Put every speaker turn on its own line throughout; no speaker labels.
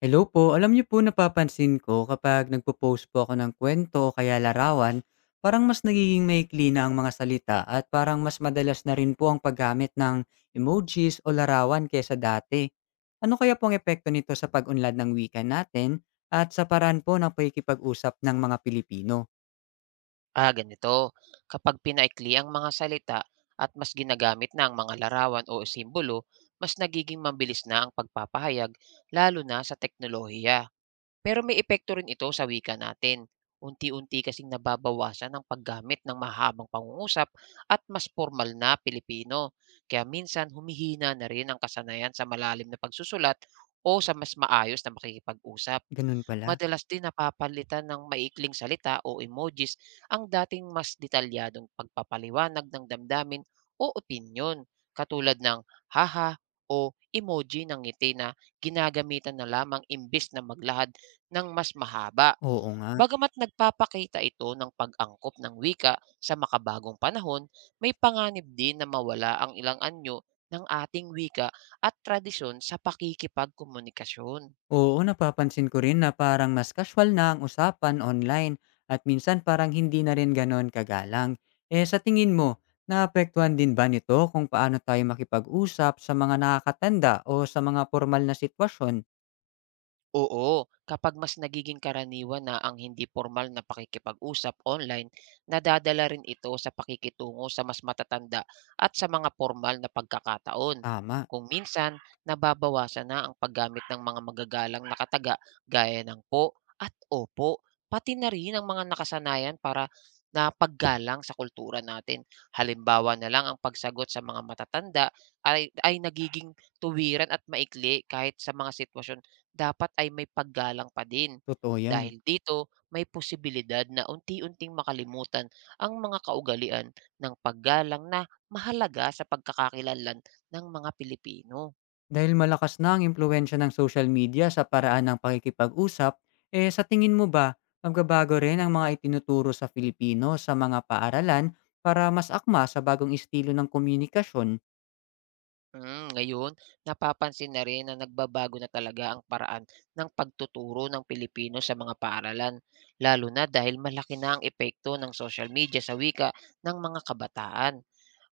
Hello po, alam niyo po, napapansin ko kapag nagpo-post po ako ng kwento o kaya larawan, parang mas nagiging maikli na ang mga salita at parang mas madalas na rin po ang paggamit ng emojis o larawan kesa dati. Ano kaya pong epekto nito sa pag-unlad ng wika natin at sa paraan po ng pakikipag-usap ng mga Pilipino?
Ah, ganito. Kapag pinaikli ang mga salita at mas ginagamit na ang mga larawan o simbolo, mas nagiging mabilis na ang pagpapahayag lalo na sa teknolohiya. Pero may epekto rin ito sa wika natin. Unti-unti kasing nababawasan ang paggamit ng mahabang pangungusap at mas formal na Pilipino. Kaya minsan humihina na rin ang kasanayan sa malalim na pagsusulat o sa mas maayos na makikipag-usap.
Ganun pala.
Madalas din napapalitan ng maikling salita o emojis ang dating mas detalyadong pagpapaliwanag ng damdamin o opinyon katulad ng haha o emoji ng ngiti na ginagamitan na lamang imbis na maglahad ng mas mahaba.
Oo nga.
Bagamat nagpapakita ito ng pag-angkop ng wika sa makabagong panahon, may panganib din na mawala ang ilang anyo ng ating wika at tradisyon sa pakikipagkomunikasyon.
Oo, napapansin ko rin na parang mas casual na ang usapan online at minsan parang hindi na rin ganon kagalang. Eh sa tingin mo, naapektuhan din ba nito kung paano tayo makipag-usap sa mga nakakatanda o sa mga formal na sitwasyon?
Oo, kapag mas nagiging karaniwan na ang hindi formal na pakikipag-usap online, nadadala rin ito sa pakikitungo sa mas matatanda at sa mga formal na pagkakataon.
Tama,
Kung minsan, nababawasan na ang paggamit ng mga magagalang nakataga gaya ng po at opo, pati na rin ang mga nakasanayan para na paggalang sa kultura natin. Halimbawa na lang ang pagsagot sa mga matatanda ay nagiging tuwiran at maikli kahit sa mga sitwasyon dapat ay may paggalang pa din.
totoo yan.
Dahil dito, may posibilidad na unti-unting makalimutan ang mga kaugalian ng paggalang na mahalaga sa pagkakakilanlan ng mga Pilipino.
Dahil malakas na ang impluensya ng social media sa paraan ng pakikipag-usap, eh sa tingin mo ba, magbabago rin ang mga itinuturo sa Filipino sa mga paaralan para mas akma sa bagong estilo ng komunikasyon?
Ngayon, napapansin na rin na nagbabago na talaga ang paraan ng pagtuturo ng Pilipino sa mga paaralan, lalo na dahil malaki na ang epekto ng social media sa wika ng mga kabataan.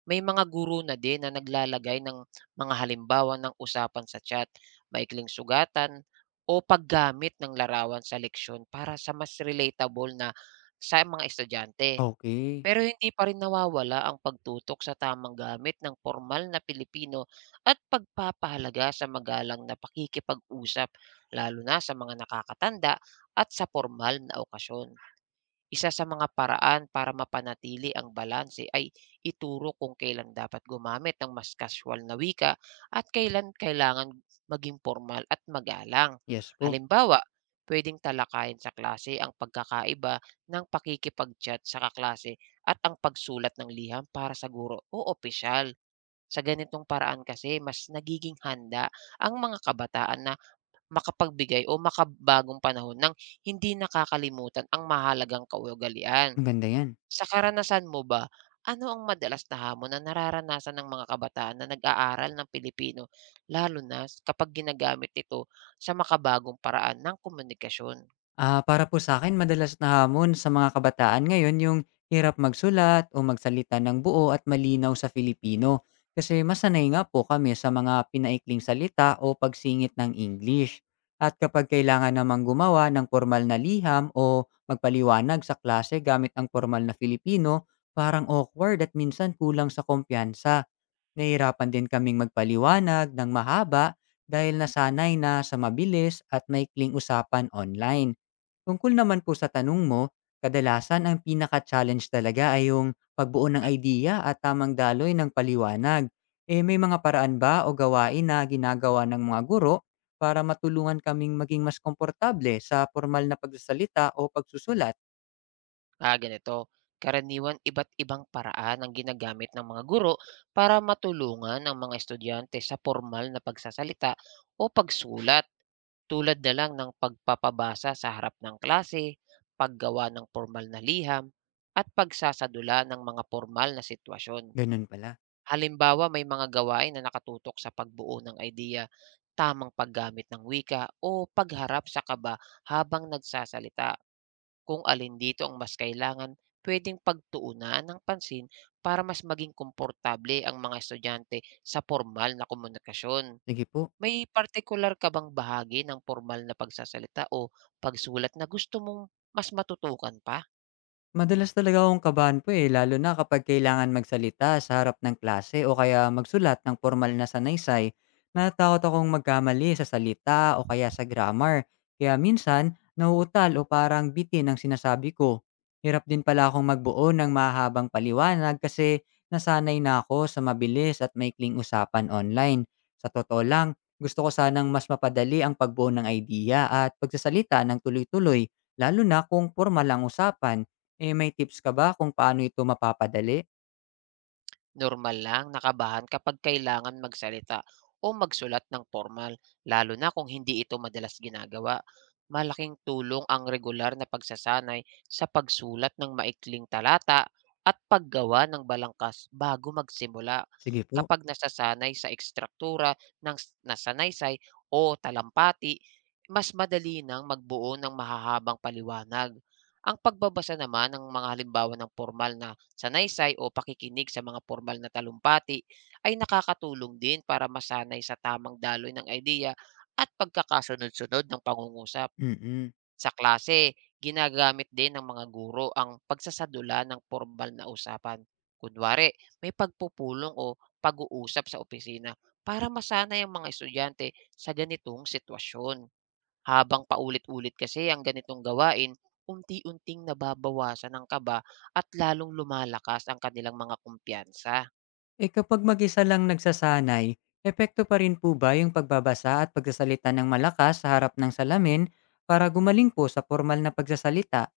May mga guro na din na naglalagay ng mga halimbawa ng usapan sa chat, maikling sugatan o paggamit ng larawan sa leksyon para sa mas relatable na sa mga estudyante.
Okay.
Pero hindi pa rin nawawala ang pagtutok sa tamang gamit ng formal na Pilipino at pagpapahalaga sa magalang na pakikipag-usap lalo na sa mga nakakatanda at sa formal na okasyon. Isa sa mga paraan para mapanatili ang balanse ay ituro kung kailan dapat gumamit ng mas casual na wika at kailan kailangan maging formal at magalang.
Yes po,
Halimbawa, pwedeng talakayin sa klase ang pagkakaiba ng pakikipag-chat sa kaklase at ang pagsulat ng liham para sa guro o opisyal. Sa ganitong paraan kasi mas nagiging handa ang mga kabataan na makapagbigay o makabagong panahon ng hindi nakakalimutan ang mahalagang kaugalian.
maganda 'yan.
Sa karanasan mo ba, ano ang madalas na hamon na nararanasan ng mga kabataan na nag-aaral ng Pilipino lalo na kapag ginagamit ito sa makabagong paraan ng komunikasyon?
Ah, para po sa akin, madalas na hamon sa mga kabataan ngayon yung hirap magsulat o magsalita ng buo at malinaw sa Filipino, kasi masanay nga po kami sa mga pinaikling salita o pagsingit ng English. At kapag kailangan namang gumawa ng formal na liham o magpaliwanag sa klase gamit ang formal na Filipino, parang awkward at minsan kulang sa kumpiyansa. Nahihirapan din kaming magpaliwanag ng mahaba dahil nasanay na sa mabilis at maikling usapan online. Tungkol naman po sa tanong mo, kadalasan ang pinaka-challenge talaga ay yung pagbuo ng idea at tamang daloy ng paliwanag. Eh may mga paraan ba o gawain na ginagawa ng mga guro para matulungan kaming maging mas komportable sa formal na pagsasalita o pagsusulat?
Ah, ganito. Karaniwan, iba't ibang paraan ang ginagamit ng mga guro para matulungan ang mga estudyante sa formal na pagsasalita o pagsulat tulad na lang ng pagpapabasa sa harap ng klase, paggawa ng formal na liham, at pagsasadula ng mga formal na sitwasyon.
Ganun pala.
Halimbawa, may mga gawain na nakatutok sa pagbuo ng idea, tamang paggamit ng wika, o pagharap sa kaba habang nagsasalita. Kung alin dito ang mas kailangan, pwedeng pagtuunan ng pansin para mas maging komportable ang mga estudyante sa formal na komunikasyon.
Sige po.
May partikular ka bang bahagi ng formal na pagsasalita o pagsulat na gusto mong mas matutukan pa?
Madalas talaga akong kabahan po, eh, lalo na kapag kailangan magsalita sa harap ng klase o kaya magsulat ng formal na sanaysay. Natatakot akong magkamali sa salita o kaya sa grammar. Kaya minsan, nauutal o parang bitin ang sinasabi ko. Hirap din pala akong magbuo ng mahabang paliwanag kasi nasanay na ako sa mabilis at maikling usapan online. Sa totoo lang, gusto ko sanang mas mapadali ang pagbuo ng idea at pagsasalita ng tuloy-tuloy, lalo na kung formal ang usapan. Eh, may tips ka ba kung paano ito mapapadali?
Normal lang nakabahan kapag kailangan magsalita o magsulat ng formal, lalo na kung hindi ito madalas ginagawa. Malaking tulong ang regular na pagsasanay sa pagsulat ng maikling talata at paggawa ng balangkas bago magsimula.
Sige po.
Kapag nasasanay sa ekstruktura ng nasanaysay o talampati, mas madali nang magbuo ng mahahabang paliwanag. Ang pagbabasa naman ng mga halimbawa ng formal na sanaysay o pakikinig sa mga formal na talumpati ay nakakatulong din para masanay sa tamang daloy ng ideya at pagkakasunod-sunod ng pangungusap.
Mm.
Sa klase, ginagamit din ng mga guro ang pagsasadula ng formal na usapan. Kunwari, may pagpupulong o pag-uusap sa opisina para masanay ang mga estudyante sa ganitong sitwasyon. Habang paulit-ulit kasi ang ganitong gawain, unti-unting nababawasan ang kaba at lalong lumalakas ang kanilang mga kumpiyansa.
Eh, kapag mag-isa lang nagsasanay, epekto pa rin po ba yung pagbabasa at pagsasalita ng malakas sa harap ng salamin para gumaling po sa formal na pagsasalita?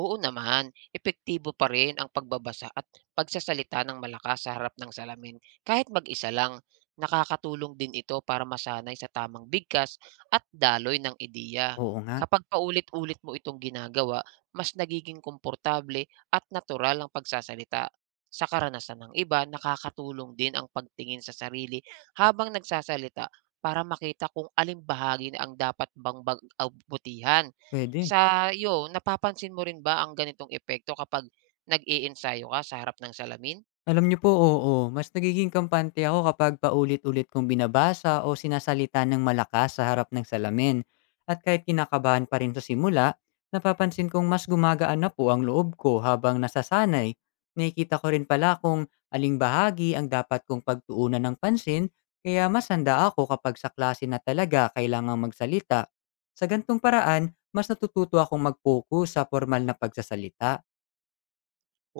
Oo naman, epektibo pa rin ang pagbabasa at pagsasalita ng malakas sa harap ng salamin kahit mag-isa lang. Nakakatulong din ito para masanay sa tamang bigkas at daloy ng ideya.
Oo nga,
Kapag paulit-ulit mo itong ginagawa, mas nagiging komportable at natural ang pagsasalita. Sa karanasan ng iba, nakakatulong din ang pagtingin sa sarili habang nagsasalita para makita kung aling bahagi ang dapat bang abutihan
pwede.
sa 'yo, napapansin mo rin ba ang ganitong epekto kapag nag-e-ensayo ka sa harap ng salamin?
Alam niyo po, oo. Mas nagiging kampante ako kapag paulit-ulit kong binabasa o sinasalita ng malakas sa harap ng salamin. At kahit kinakabahan pa rin sa simula, napapansin kong mas gumagaan na po ang loob ko habang nasasanay. Nakikita ko rin pala kung aling bahagi ang dapat kong pagtuunan ng pansin, kaya mas handa ako kapag sa klase na talaga kailangang magsalita. Sa gantong paraan, mas natututo akong mag-focus sa formal na pagsasalita.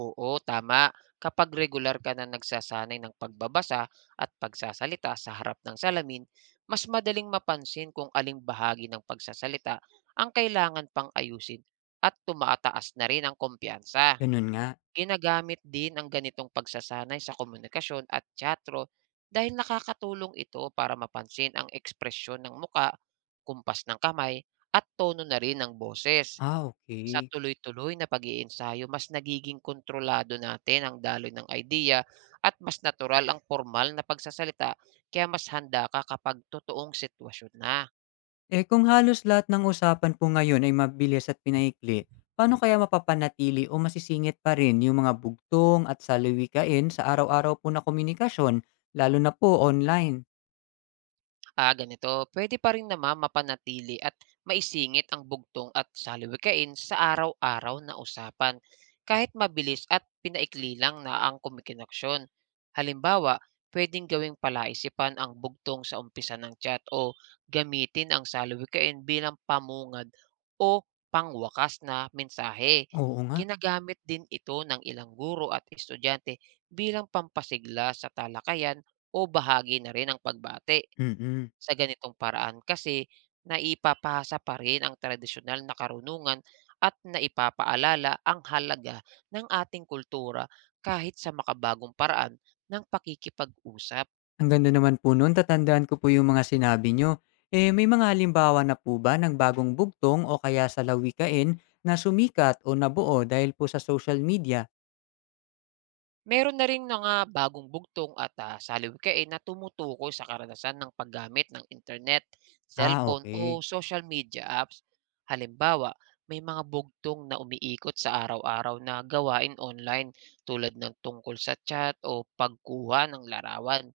Oo, tama. Kapag regular ka na nagsasanay ng pagbabasa at pagsasalita sa harap ng salamin, mas madaling mapansin kung aling bahagi ng pagsasalita ang kailangan pang ayusin at tumaataas na rin ang kumpiyansa.
Ganun nga.
Ginagamit din ang ganitong pagsasanay sa komunikasyon at teatro dahil nakakatulong ito para mapansin ang ekspresyon ng muka, kumpas ng kamay, at tono na rin ng boses.
Ah,
Sa
okay.
tuloy-tuloy na pag-iensayo, mas nagiging kontrolado natin ang daloy ng idea at mas natural ang formal na pagsasalita, kaya mas handa ka kapag totoong sitwasyon na.
Eh kung halos lahat ng usapan po ngayon ay mabilis at pinaikli, paano kaya mapapanatili o masisingit pa rin yung mga bugtong at salawikain sa araw-araw po na komunikasyon, lalo na po online?
Ah, ganito, pwede pa rin naman mapanatili at maisingit ang bugtong at salawikain sa araw-araw na usapan, kahit mabilis at pinaikli lang na ang kumikinaksyon. Halimbawa, pwedeng gawing palaisipan ang bugtong sa umpisa ng chat o gamitin ang salawikain bilang pamungad o pangwakas na mensahe.
Oo nga.
Ginagamit din ito ng ilang guro at estudyante bilang pampasigla sa talakayan o bahagi na rin ng pagbate.
Mm.
Sa ganitong paraan kasi naipapahasa pa rin ang tradisyonal na karunungan at naipapaalala ang halaga ng ating kultura kahit sa makabagong paraan ng pakikipag-usap.
Ang ganda naman po nun, tatandaan ko po yung mga sinabi nyo. Eh may mga halimbawa na po ba ng bagong bugtong o kaya salawikain na sumikat o nabuo dahil po sa social media?
Meron na ring mga bagong bugtong at salukikain na tumutukoy sa karanasan ng paggamit ng internet,
Ah,
cellphone
okay.
o social media apps. Halimbawa, may mga bugtong na umiikot sa araw-araw na gawain online tulad ng tungkol sa chat o pagkuha ng larawan.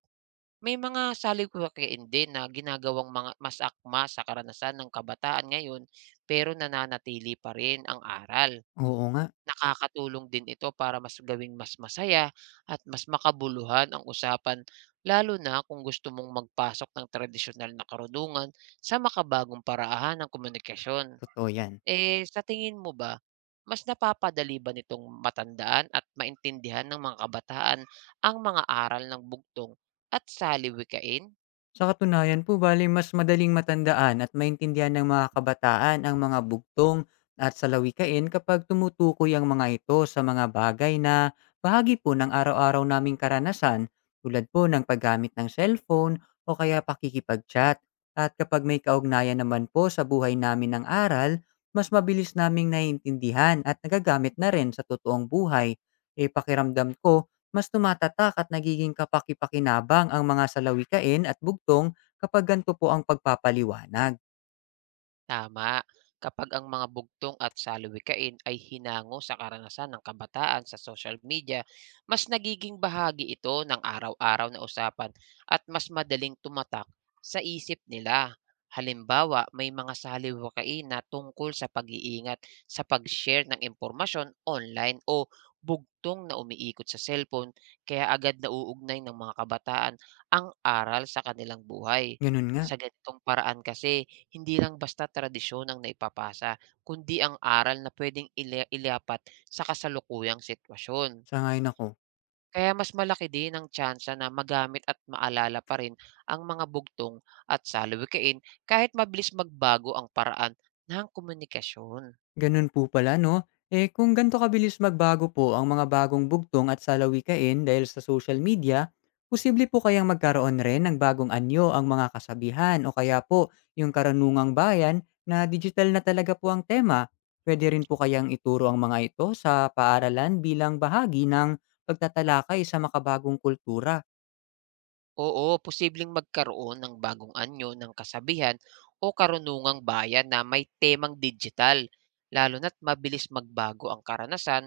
May mga salukikain din na ginagawang mga mas akma sa karanasan ng kabataan ngayon, pero nananatili pa rin ang aral.
Oo nga.
Nakakatulong din ito para mas gawing mas masaya at mas makabuluhan ang usapan, lalo na kung gusto mong magpasok ng tradisyonal na karunungan sa makabagong paraahan ng komunikasyon.
Totoo yan.
Eh, sa tingin mo ba, mas napapadali ba nitong matandaan at maintindihan ng mga kabataan ang mga aral ng bugtong at saliwikain?
Sa katunayan po, bali mas madaling matandaan at maintindihan ng mga kabataan ang mga bugtong at salawikain kapag tumutukoy ang mga ito sa mga bagay na bahagi po ng araw-araw naming karanasan, tulad po ng paggamit ng cellphone o kaya pakikipag-chat. At kapag may kaugnayan naman po sa buhay namin ng aral, mas mabilis naming naiintindihan at nagagamit na rin sa totoong buhay. E pakiramdam ko, mas tumatatak at nagiging kapaki-pakinabang ang mga salawikain at bugtong kapag ganito po ang pagpapaliwanag.
Tama. Kapag ang mga bugtong at salawikain ay hinango sa karanasan ng kabataan sa social media, mas nagiging bahagi ito ng araw-araw na usapan at mas madaling tumatak sa isip nila. Halimbawa, may mga salawikain na tungkol sa pag-iingat sa pag-share ng impormasyon online o bugtong na umiikot sa cellphone, kaya agad nauugnay ng mga kabataan ang aral sa kanilang buhay.
Gano'n nga,
Sa ganitong paraan kasi, hindi lang basta tradisyon ang naipapasa, kundi ang aral na pwedeng ilipat sa kasalukuyang sitwasyon.
sangayon ako.
Kaya mas malaki din ang tyansa na magamit at maalala pa rin ang mga bugtong at salawikain kahit mabilis magbago ang paraan ng komunikasyon.
Ganun po pala, no? Eh kung ganito kabilis magbago po ang mga bagong bugtong at salawikain dahil sa social media, posible po kayang magkaroon rin ng bagong anyo ang mga kasabihan o kaya po yung karanungang bayan na digital na talaga po ang tema. Pwede rin po kayang ituro ang mga ito sa paaralan bilang bahagi ng pagtatalakay sa makabagong kultura?
Oo, posibleng magkaroon ng bagong anyo ng kasabihan o karunungang bayan na may temang digital, lalo na't mabilis magbago ang karanasan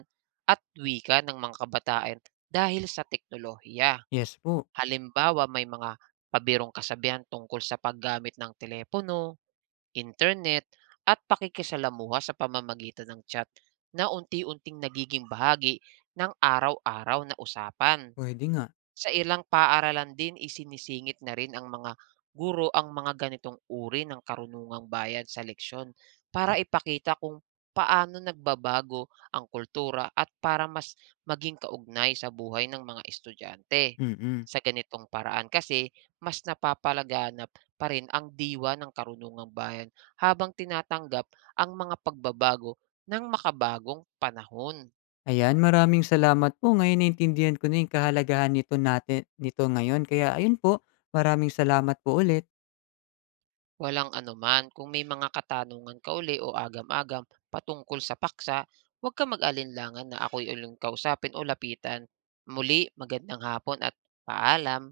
at wika ng mga kabataan dahil sa teknolohiya.
Yes po,
Halimbawa, may mga pabirong kasabihan tungkol sa paggamit ng telepono, internet, at pakikisalamuha sa pamamagitan ng chat na unti-unting nagiging bahagi ng araw-araw na usapan.
pwede nga.
Sa ilang paaralan din, isinisingit na rin ang mga guro ang mga ganitong uri ng karunungang bayan sa leksyon para ipakita kung paano nagbabago ang kultura at para mas maging kaugnay sa buhay ng mga estudyante.
Mm-mm.
Sa ganitong paraan kasi, mas napapalaganap pa rin ang diwa ng karunungang bayan habang tinatanggap ang mga pagbabago ng makabagong panahon.
Ayan, maraming salamat po. Ngayon naintindihan ko na yung kahalagahan nito natin ngayon. Kaya ayun po, maraming salamat po ulit.
Walang anuman, kung may mga katanungan ka uli o agam-agam patungkol sa paksa, huwag ka mag-alinlangan na ako'y uling kausapin o lapitan. Muli, magandang hapon at paalam.